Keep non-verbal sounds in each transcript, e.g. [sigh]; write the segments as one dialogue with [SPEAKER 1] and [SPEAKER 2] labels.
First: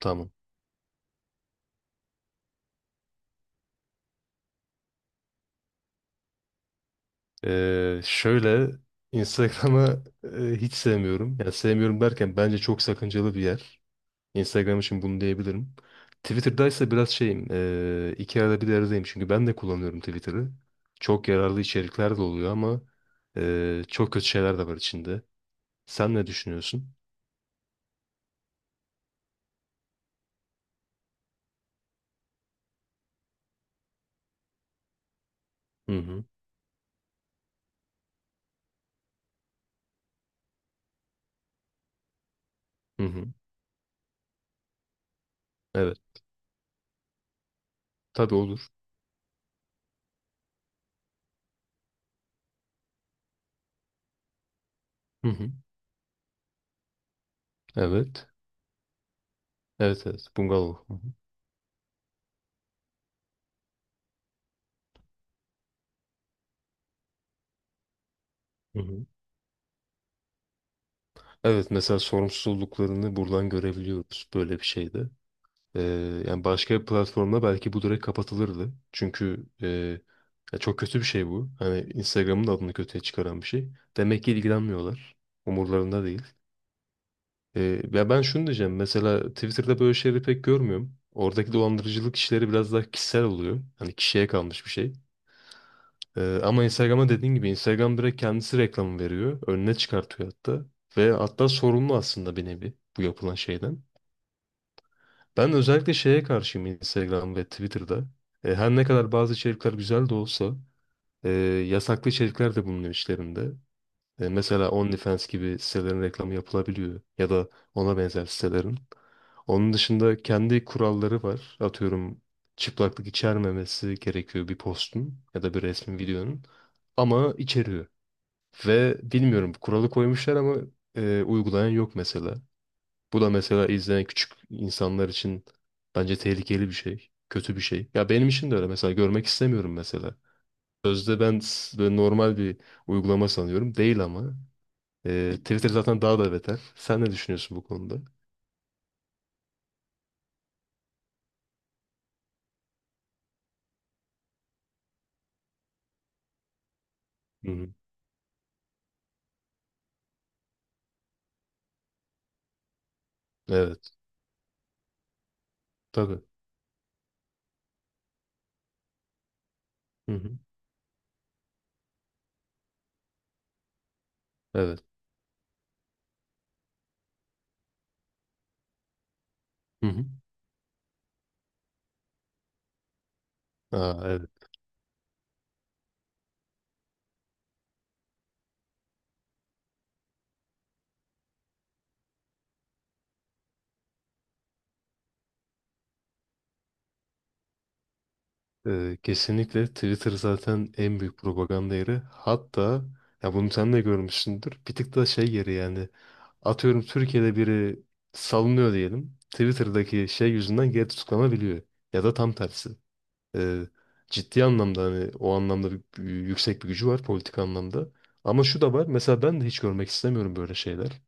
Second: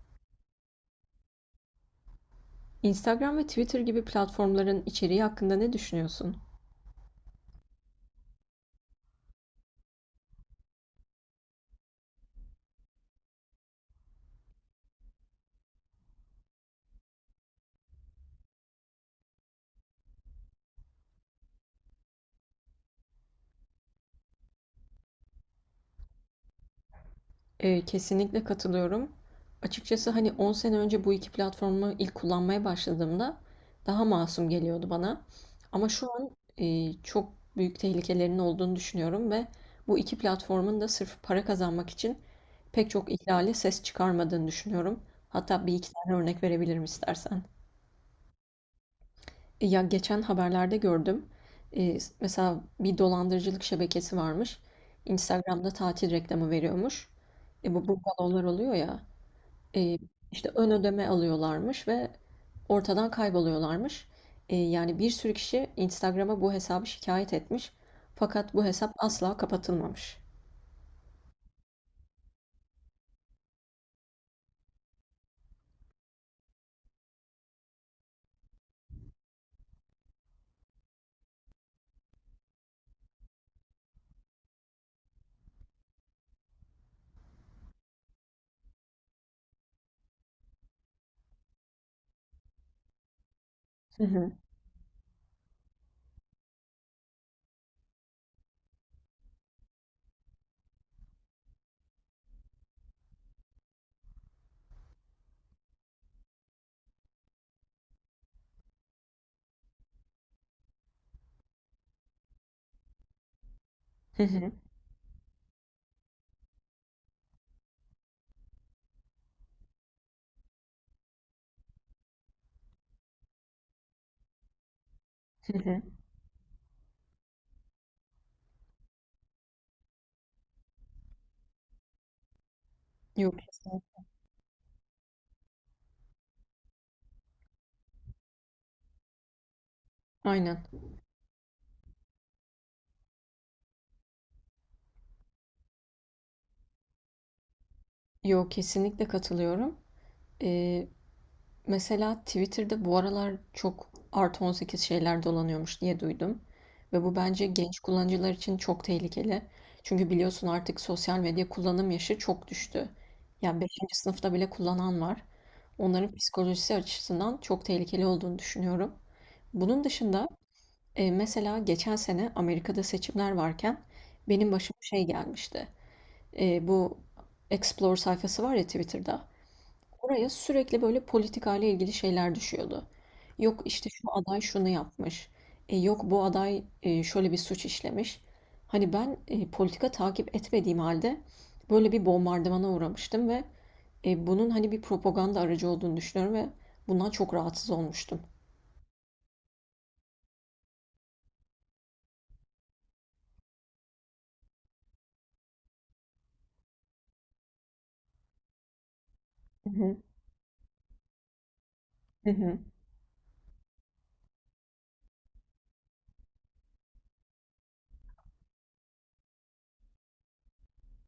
[SPEAKER 1] Tamam.
[SPEAKER 2] Instagram ve Twitter gibi platformların içeriği hakkında ne düşünüyorsun?
[SPEAKER 1] Şöyle Instagram'ı hiç sevmiyorum. Yani sevmiyorum derken bence çok sakıncalı bir yer. Instagram için bunu diyebilirim. Twitter'da ise biraz şeyim. İki arada bir aradayım. Çünkü ben de kullanıyorum Twitter'ı. Çok yararlı içerikler de oluyor ama çok kötü şeyler de var içinde. Sen ne düşünüyorsun?
[SPEAKER 2] Kesinlikle katılıyorum. Açıkçası hani 10 sene önce bu iki platformu ilk kullanmaya başladığımda daha masum geliyordu bana. Ama
[SPEAKER 1] Hı
[SPEAKER 2] şu
[SPEAKER 1] hı.
[SPEAKER 2] an çok büyük tehlikelerinin olduğunu düşünüyorum ve bu iki platformun da sırf para kazanmak için pek
[SPEAKER 1] Hı
[SPEAKER 2] çok
[SPEAKER 1] hı.
[SPEAKER 2] ihlale ses çıkarmadığını düşünüyorum. Hatta bir iki tane
[SPEAKER 1] Evet.
[SPEAKER 2] örnek verebilirim istersen.
[SPEAKER 1] Tabii olur.
[SPEAKER 2] Ya geçen haberlerde gördüm. Mesela bir dolandırıcılık şebekesi varmış.
[SPEAKER 1] Hı hı.
[SPEAKER 2] Instagram'da tatil reklamı veriyormuş. Bu
[SPEAKER 1] Evet.
[SPEAKER 2] oluyor ya. E,
[SPEAKER 1] Evet evet.
[SPEAKER 2] işte ön
[SPEAKER 1] Bungalov. Hı hı.
[SPEAKER 2] ödeme alıyorlarmış ve ortadan kayboluyorlarmış. Yani bir sürü kişi Instagram'a bu hesabı şikayet etmiş. Fakat bu
[SPEAKER 1] Hı
[SPEAKER 2] hesap
[SPEAKER 1] hı.
[SPEAKER 2] asla kapatılmamış.
[SPEAKER 1] Evet, mesela sorumsuzluklarını buradan görebiliyoruz böyle bir şeyde. Yani başka bir platformda belki bu direkt kapatılırdı. Çünkü ya çok kötü bir şey bu. Hani Instagram'ın da adını kötüye çıkaran bir şey. Demek ki ilgilenmiyorlar. Umurlarında değil. Ya ben şunu diyeceğim. Mesela Twitter'da böyle şeyleri pek görmüyorum. Oradaki dolandırıcılık işleri biraz daha kişisel oluyor. Hani
[SPEAKER 2] Hı
[SPEAKER 1] kişiye
[SPEAKER 2] hı.
[SPEAKER 1] kalmış bir şey. Ama Instagram'a dediğin gibi Instagram direkt kendisi reklamı veriyor. Önüne çıkartıyor hatta. Ve hatta sorumlu aslında bir nevi bu yapılan şeyden. Ben özellikle şeye karşıyım Instagram ve Twitter'da. Her ne kadar bazı içerikler güzel de olsa e, yasaklı içerikler de bulunuyor içlerinde.
[SPEAKER 2] Hı hı.
[SPEAKER 1] Mesela OnlyFans gibi sitelerin reklamı yapılabiliyor ya da ona benzer sitelerin. Onun dışında kendi kuralları var. Atıyorum, çıplaklık içermemesi gerekiyor bir postun ya da
[SPEAKER 2] Hı
[SPEAKER 1] bir
[SPEAKER 2] hı.
[SPEAKER 1] resmin, videonun, ama içeriyor. Ve bilmiyorum, kuralı koymuşlar ama uygulayan yok mesela. Bu da
[SPEAKER 2] Yok
[SPEAKER 1] mesela
[SPEAKER 2] kesinlikle.
[SPEAKER 1] izleyen küçük insanlar için bence tehlikeli bir şey. Kötü bir şey. Ya benim için de öyle. Mesela görmek istemiyorum mesela.
[SPEAKER 2] Aynen.
[SPEAKER 1] Sözde ben böyle normal bir uygulama sanıyorum. Değil ama. Twitter zaten daha da beter. Sen ne düşünüyorsun bu konuda?
[SPEAKER 2] Yok kesinlikle katılıyorum. Ee, Mesela Twitter'da bu aralar çok artı 18 şeyler dolanıyormuş diye duydum. Ve bu bence
[SPEAKER 1] Hı hı.
[SPEAKER 2] genç kullanıcılar için çok tehlikeli. Çünkü biliyorsun artık sosyal medya kullanım yaşı çok düştü. Yani
[SPEAKER 1] Evet.
[SPEAKER 2] beşinci sınıfta bile kullanan var. Onların
[SPEAKER 1] Tabii.
[SPEAKER 2] psikolojisi açısından çok tehlikeli olduğunu düşünüyorum. Bunun
[SPEAKER 1] Hı
[SPEAKER 2] dışında
[SPEAKER 1] hı.
[SPEAKER 2] mesela geçen sene Amerika'da seçimler varken benim başıma
[SPEAKER 1] Evet.
[SPEAKER 2] şey gelmişti. Bu Explore sayfası var ya Twitter'da.
[SPEAKER 1] Hı hı.
[SPEAKER 2] Oraya sürekli böyle politikayla ilgili şeyler düşüyordu. Yok işte
[SPEAKER 1] Aa,
[SPEAKER 2] şu
[SPEAKER 1] evet.
[SPEAKER 2] aday şunu yapmış. Yok bu aday şöyle bir suç işlemiş. Hani ben politika takip etmediğim halde böyle bir bombardımana uğramıştım ve bunun hani bir propaganda aracı olduğunu düşünüyorum ve bundan çok rahatsız olmuştum.
[SPEAKER 1] Kesinlikle Twitter zaten en büyük propaganda yeri. Hatta, ya, bunu sen de görmüşsündür. Bir tık da şey yeri yani. Atıyorum, Türkiye'de biri salınıyor diyelim.
[SPEAKER 2] Hı hı,
[SPEAKER 1] Twitter'daki şey yüzünden geri tutuklanabiliyor. Ya da
[SPEAKER 2] hı
[SPEAKER 1] tam
[SPEAKER 2] hı.
[SPEAKER 1] tersi. Ee, Ciddi anlamda, hani, o anlamda yüksek bir gücü var politik anlamda. Ama şu da var. Mesela ben de hiç görmek istemiyorum böyle şeyler.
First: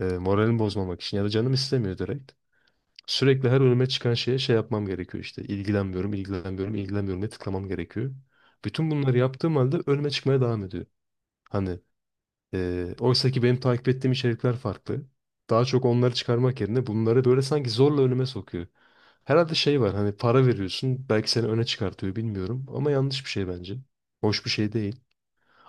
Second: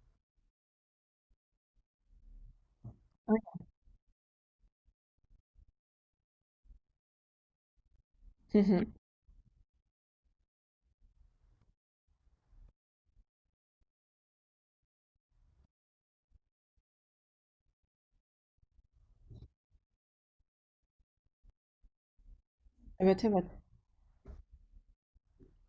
[SPEAKER 1] Moralimi bozmamak için ya da canım istemiyor direkt. Sürekli her önüme çıkan şeye şey yapmam gerekiyor işte. İlgilenmiyorum, ilgilenmiyorum, ilgilenmiyorum diye tıklamam gerekiyor.
[SPEAKER 2] Hı hı.
[SPEAKER 1] Bütün bunları yaptığım halde önüme çıkmaya devam ediyor. Hani oysa ki benim takip ettiğim içerikler farklı. Daha çok onları çıkarmak yerine bunları böyle sanki zorla önüme sokuyor. Herhalde şey var, hani, para veriyorsun belki seni öne çıkartıyor, bilmiyorum, ama
[SPEAKER 2] Evet
[SPEAKER 1] yanlış bir
[SPEAKER 2] evet.
[SPEAKER 1] şey bence. Hoş bir şey değil.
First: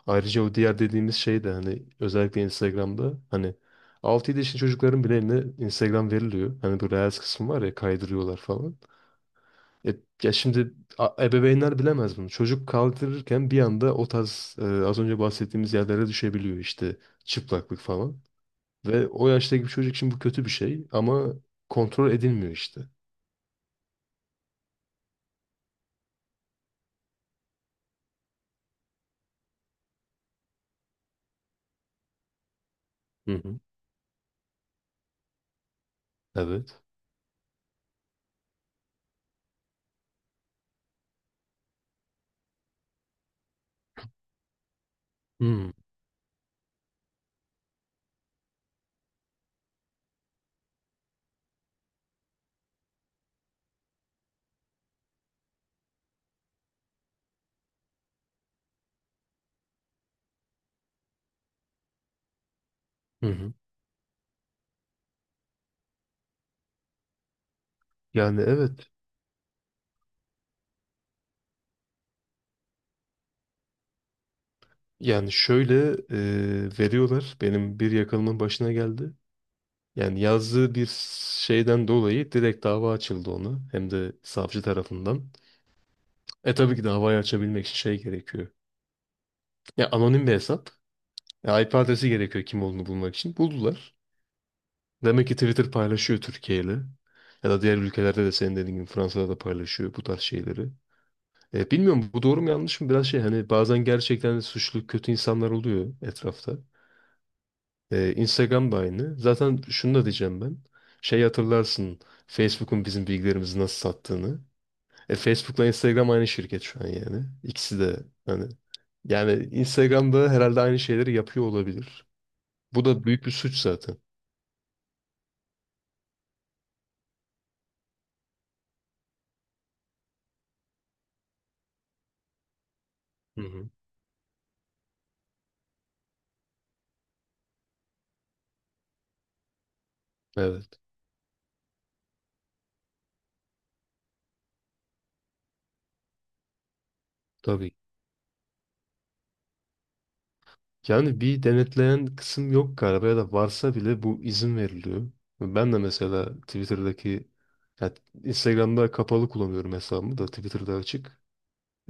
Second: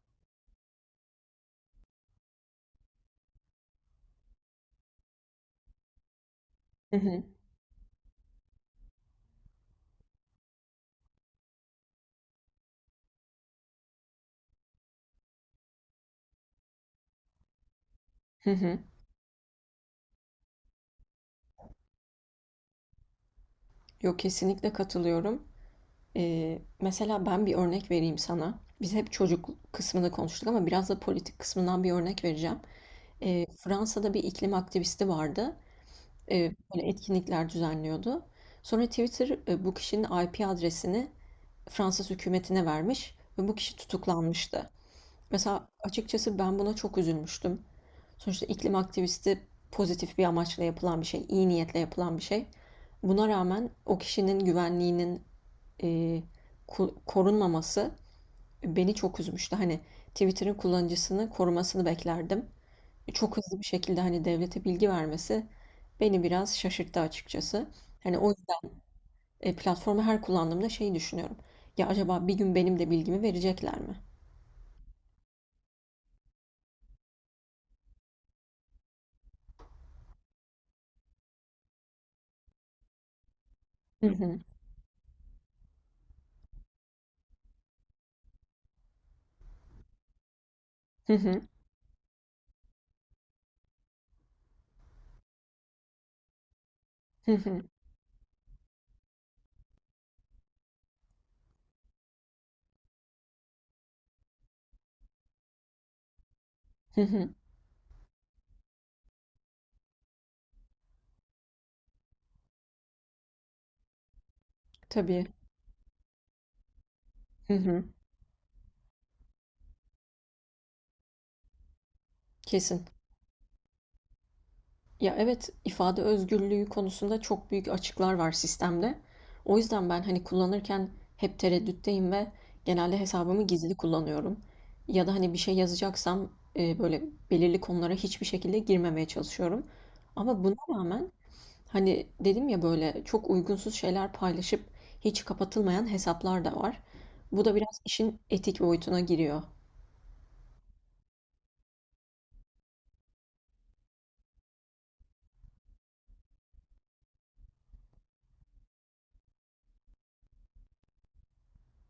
[SPEAKER 1] Ayrıca o diğer dediğimiz şey de hani özellikle Instagram'da, hani, altı 7 yaşındaki çocukların bile eline Instagram veriliyor. Hani bu
[SPEAKER 2] Hı
[SPEAKER 1] Reels
[SPEAKER 2] hı,
[SPEAKER 1] kısmı var ya, kaydırıyorlar falan. Ya, ya şimdi ebeveynler bilemez bunu. Çocuk kaldırırken bir anda o tarz, az önce bahsettiğimiz yerlere düşebiliyor işte, çıplaklık falan.
[SPEAKER 2] hı hı.
[SPEAKER 1] Ve o yaştaki bir çocuk için bu kötü bir şey ama kontrol edilmiyor işte.
[SPEAKER 2] Yok kesinlikle katılıyorum. Mesela ben bir örnek vereyim sana. Biz hep çocuk kısmını konuştuk ama biraz da politik kısmından bir örnek vereceğim.
[SPEAKER 1] Hı hı.
[SPEAKER 2] Fransa'da bir iklim aktivisti vardı.
[SPEAKER 1] Evet.
[SPEAKER 2] Böyle etkinlikler düzenliyordu. Sonra Twitter bu kişinin IP adresini Fransız hükümetine vermiş ve bu kişi tutuklanmıştı. Mesela
[SPEAKER 1] Hı
[SPEAKER 2] açıkçası ben buna çok üzülmüştüm. Sonuçta iklim aktivisti pozitif bir amaçla yapılan bir şey, iyi niyetle yapılan bir şey. Buna rağmen o kişinin güvenliğinin eee, korunmaması beni çok üzmüştü. Hani Twitter'ın kullanıcısını korumasını beklerdim.
[SPEAKER 1] hı.
[SPEAKER 2] Çok
[SPEAKER 1] Hı.
[SPEAKER 2] hızlı bir şekilde hani devlete bilgi vermesi beni biraz şaşırttı açıkçası. Hani o
[SPEAKER 1] Yani
[SPEAKER 2] yüzden
[SPEAKER 1] evet.
[SPEAKER 2] platformu her kullandığımda şey düşünüyorum. Ya acaba bir gün benim de bilgimi verecekler mi?
[SPEAKER 1] Yani şöyle, veriyorlar. Benim bir yakınımın başına geldi. Yani yazdığı bir şeyden dolayı direkt dava açıldı ona. Hem
[SPEAKER 2] Hı
[SPEAKER 1] de
[SPEAKER 2] hı.
[SPEAKER 1] savcı tarafından. Tabii ki davayı açabilmek için şey gerekiyor. Ya anonim bir hesap.
[SPEAKER 2] Hı hı.
[SPEAKER 1] Ya IP adresi gerekiyor kim olduğunu bulmak için. Buldular. Demek ki Twitter paylaşıyor Türkiye ile.
[SPEAKER 2] Hı
[SPEAKER 1] Ya
[SPEAKER 2] hı.
[SPEAKER 1] da diğer ülkelerde de senin dediğin gibi Fransa'da da paylaşıyor bu tarz şeyleri. Bilmiyorum bu doğru mu yanlış mı, biraz şey, hani bazen gerçekten de suçlu kötü insanlar oluyor etrafta.
[SPEAKER 2] Hı hı.
[SPEAKER 1] Instagram da aynı. Zaten şunu da diyeceğim ben. Şey, hatırlarsın Facebook'un bizim bilgilerimizi nasıl sattığını.
[SPEAKER 2] Tabii.
[SPEAKER 1] Facebook'la Instagram aynı şirket şu an yani.
[SPEAKER 2] Hı
[SPEAKER 1] İkisi
[SPEAKER 2] hı.
[SPEAKER 1] de, hani, yani Instagram'da herhalde aynı şeyleri yapıyor olabilir.
[SPEAKER 2] Kesin.
[SPEAKER 1] Bu da büyük bir suç zaten.
[SPEAKER 2] Ya evet, ifade özgürlüğü konusunda çok büyük açıklar var sistemde. O yüzden ben hani kullanırken hep tereddütteyim ve genelde
[SPEAKER 1] Hı
[SPEAKER 2] hesabımı
[SPEAKER 1] hı.
[SPEAKER 2] gizli kullanıyorum. Ya da hani bir şey yazacaksam böyle belirli konulara hiçbir şekilde girmemeye çalışıyorum. Ama buna
[SPEAKER 1] Evet,
[SPEAKER 2] rağmen hani dedim ya böyle çok uygunsuz şeyler paylaşıp hiç kapatılmayan hesaplar da var. Bu da
[SPEAKER 1] tabii.
[SPEAKER 2] biraz işin etik boyutuna giriyor.
[SPEAKER 1] Yani bir denetleyen kısım yok galiba ya da varsa bile bu izin veriliyor. Ben de mesela Twitter'daki, ya, Instagram'da kapalı kullanıyorum hesabımı da Twitter'da açık.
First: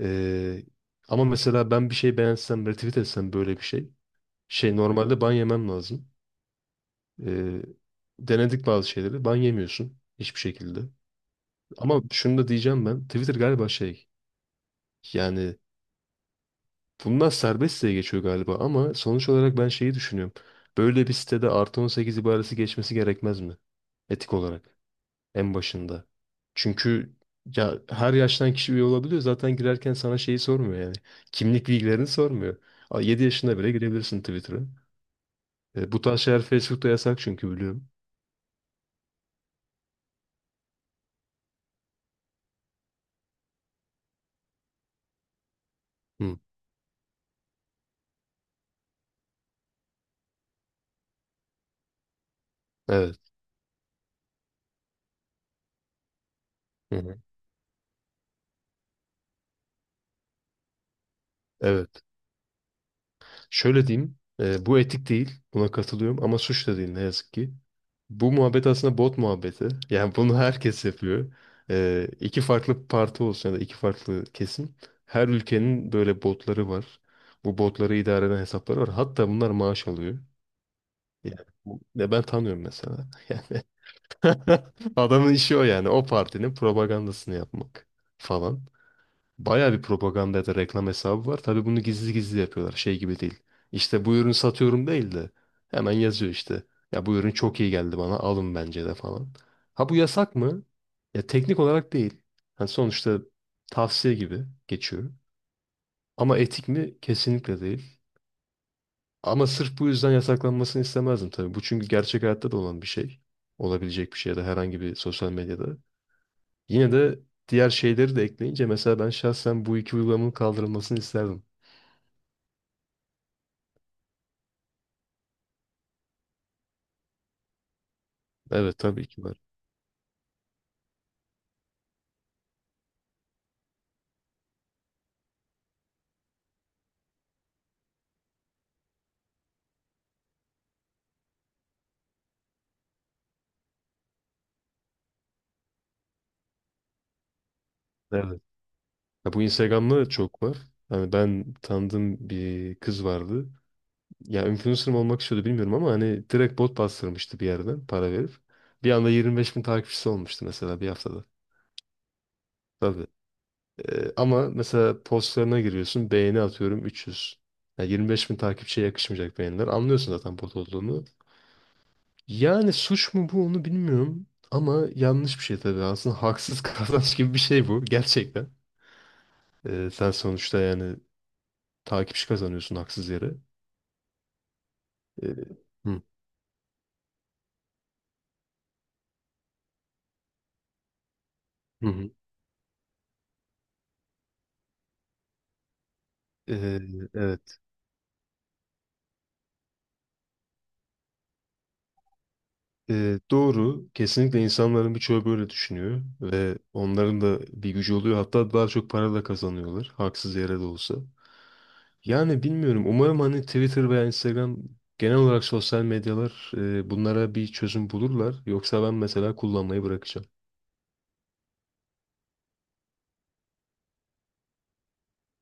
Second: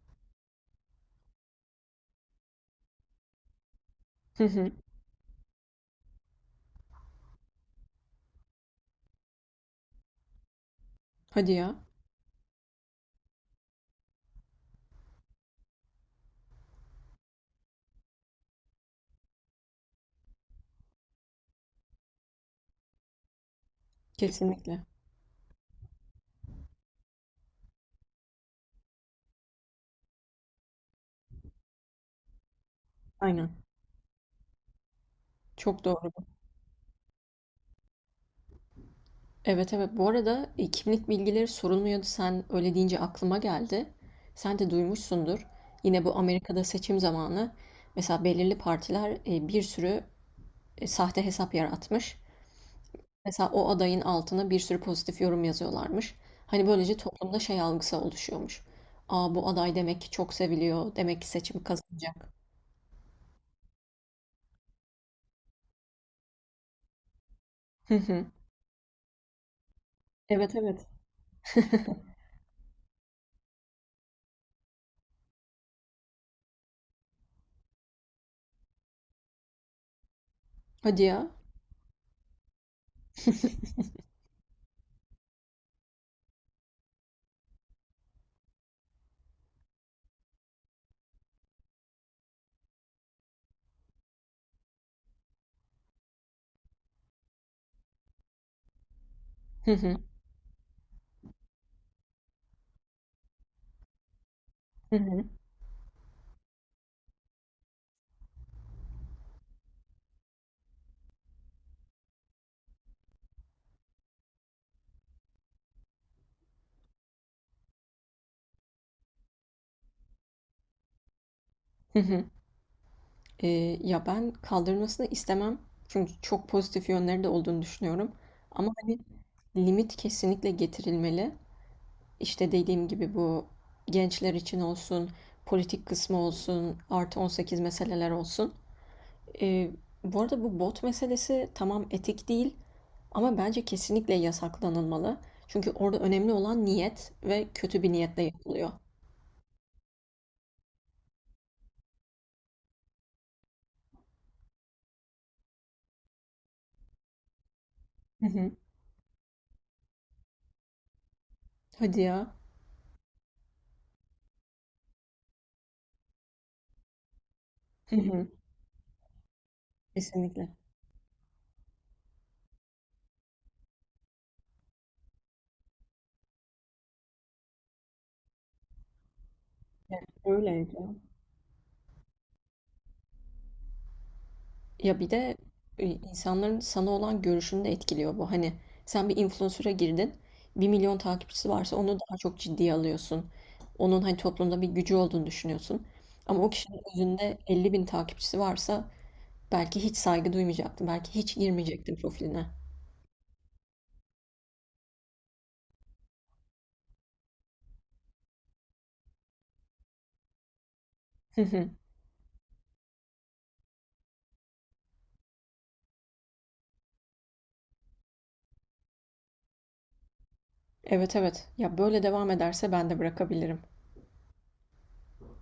[SPEAKER 1] Ee, Ama mesela ben bir şey beğensem, retweet etsem böyle bir şey.
[SPEAKER 2] Hı hı.
[SPEAKER 1] Şey, normalde ban yemem lazım. Ee, Denedik bazı şeyleri. Ban yemiyorsun hiçbir şekilde.
[SPEAKER 2] Hadi ya.
[SPEAKER 1] Ama şunu da diyeceğim ben. Twitter galiba şey yani, bunlar serbest diye geçiyor galiba ama sonuç olarak ben şeyi düşünüyorum. Böyle bir sitede artı 18 ibaresi geçmesi gerekmez mi? Etik olarak
[SPEAKER 2] Kesinlikle.
[SPEAKER 1] en başında. Çünkü ya her yaştan kişi üye olabiliyor. Zaten girerken sana şeyi sormuyor yani. Kimlik bilgilerini sormuyor. A, yedi
[SPEAKER 2] Aynen.
[SPEAKER 1] yaşında bile girebilirsin Twitter'a.
[SPEAKER 2] Çok
[SPEAKER 1] Bu
[SPEAKER 2] doğru.
[SPEAKER 1] tarz şeyler Facebook'ta yasak çünkü biliyorum.
[SPEAKER 2] Evet, evet. Bu arada, kimlik bilgileri sorulmuyordu. Sen öyle deyince aklıma geldi. Sen de duymuşsundur. Yine bu
[SPEAKER 1] Hı,
[SPEAKER 2] Amerika'da seçim zamanı mesela belirli partiler, bir sürü, sahte hesap yaratmış.
[SPEAKER 1] evet.
[SPEAKER 2] Mesela o adayın altına bir sürü pozitif yorum yazıyorlarmış. Hani, böylece
[SPEAKER 1] Hı hı.
[SPEAKER 2] toplumda şey algısı oluşuyormuş. Aa bu aday demek ki çok seviliyor. Demek ki seçimi
[SPEAKER 1] Evet.
[SPEAKER 2] kazanacak.
[SPEAKER 1] Şöyle diyeyim, bu etik değil, buna katılıyorum ama suç da değil ne yazık ki.
[SPEAKER 2] Hı hı.
[SPEAKER 1] Bu muhabbet aslında bot muhabbeti. [laughs] Yani bunu
[SPEAKER 2] Evet,
[SPEAKER 1] herkes
[SPEAKER 2] evet.
[SPEAKER 1] yapıyor. İki farklı parti olsun ya da iki farklı kesim. Her ülkenin böyle botları var. Bu botları idare eden hesapları var. Hatta bunlar maaş alıyor.
[SPEAKER 2] Hadi ya.
[SPEAKER 1] Yani, ya ben tanıyorum mesela. [laughs] Yani [laughs] adamın işi o yani. O partinin propagandasını yapmak falan. Bayağı bir propaganda ya da reklam hesabı var. Tabii bunu gizli gizli yapıyorlar. Şey gibi değil. İşte bu ürünü satıyorum değil de hemen yazıyor işte. Ya, bu ürün çok iyi geldi bana, alın bence de, falan.
[SPEAKER 2] Hı
[SPEAKER 1] Ha, bu
[SPEAKER 2] hı.
[SPEAKER 1] yasak mı? Ya teknik olarak değil. Yani sonuçta tavsiye gibi
[SPEAKER 2] Hı
[SPEAKER 1] geçiyor.
[SPEAKER 2] hı.
[SPEAKER 1] Ama etik mi? Kesinlikle değil. Ama sırf bu yüzden yasaklanmasını istemezdim tabii. Bu çünkü gerçek hayatta da olan bir şey. Olabilecek bir şey ya da herhangi bir sosyal medyada. Yine de diğer şeyleri de ekleyince mesela ben şahsen bu iki uygulamanın kaldırılmasını isterdim.
[SPEAKER 2] Hı hı. Ya, ben kaldırmasını istemem. Çünkü çok pozitif yönleri de olduğunu düşünüyorum. Ama,
[SPEAKER 1] Evet
[SPEAKER 2] hani,
[SPEAKER 1] tabii ki var.
[SPEAKER 2] limit kesinlikle getirilmeli. İşte, dediğim gibi bu gençler için olsun, politik kısmı olsun, artı 18 meseleler olsun. Eee, Bu arada bu bot meselesi tamam etik değil ama bence kesinlikle yasaklanılmalı. Çünkü orada önemli olan niyet ve kötü bir niyetle
[SPEAKER 1] Evet.
[SPEAKER 2] yapılıyor.
[SPEAKER 1] Ya bu Instagram'da da çok var. Hani ben tanıdığım bir kız vardı. Ya influencer mı olmak istiyordu bilmiyorum ama hani direkt bot bastırmıştı bir yerden para
[SPEAKER 2] Hı
[SPEAKER 1] verip.
[SPEAKER 2] hı.
[SPEAKER 1] Bir anda 25.000 takipçisi olmuştu mesela bir haftada.
[SPEAKER 2] Hadi ya.
[SPEAKER 1] Tabii. Ama mesela postlarına giriyorsun, beğeni atıyorum 300.
[SPEAKER 2] Hı
[SPEAKER 1] Yirmi
[SPEAKER 2] hı.
[SPEAKER 1] beş bin takipçiye yakışmayacak beğeniler. Anlıyorsun zaten
[SPEAKER 2] Kesinlikle.
[SPEAKER 1] bot olduğunu. Yani suç mu bu, onu bilmiyorum. Ama yanlış bir şey tabii. Aslında haksız [laughs] kazanç gibi bir şey bu gerçekten.
[SPEAKER 2] Ya,
[SPEAKER 1] Sen sonuçta
[SPEAKER 2] öyleydi.
[SPEAKER 1] yani... Takipçi kazanıyorsun haksız yere.
[SPEAKER 2] Ya bir
[SPEAKER 1] Ee,
[SPEAKER 2] de
[SPEAKER 1] hı,
[SPEAKER 2] insanların sana olan görüşünü de etkiliyor bu. Hani sen bir influencer'a girdin, 1.000.000 takipçisi varsa
[SPEAKER 1] hı
[SPEAKER 2] onu
[SPEAKER 1] hı.
[SPEAKER 2] daha çok ciddiye alıyorsun. Onun hani toplumda bir gücü olduğunu düşünüyorsun. Ama o kişinin
[SPEAKER 1] Ee,
[SPEAKER 2] özünde
[SPEAKER 1] evet.
[SPEAKER 2] 50.000 takipçisi varsa belki hiç saygı duymayacaktım. Belki hiç girmeyecektim profiline.
[SPEAKER 1] Doğru. Kesinlikle insanların birçoğu böyle düşünüyor ve onların da bir gücü oluyor. Hatta daha çok para da kazanıyorlar. Haksız yere de olsa.
[SPEAKER 2] Hı hı.
[SPEAKER 1] Yani bilmiyorum. Umarım hani Twitter veya Instagram, genel olarak sosyal medyalar, bunlara bir çözüm bulurlar. Yoksa ben mesela kullanmayı bırakacağım.
[SPEAKER 2] Evet evet. Ya böyle devam ederse ben de bırakabilirim.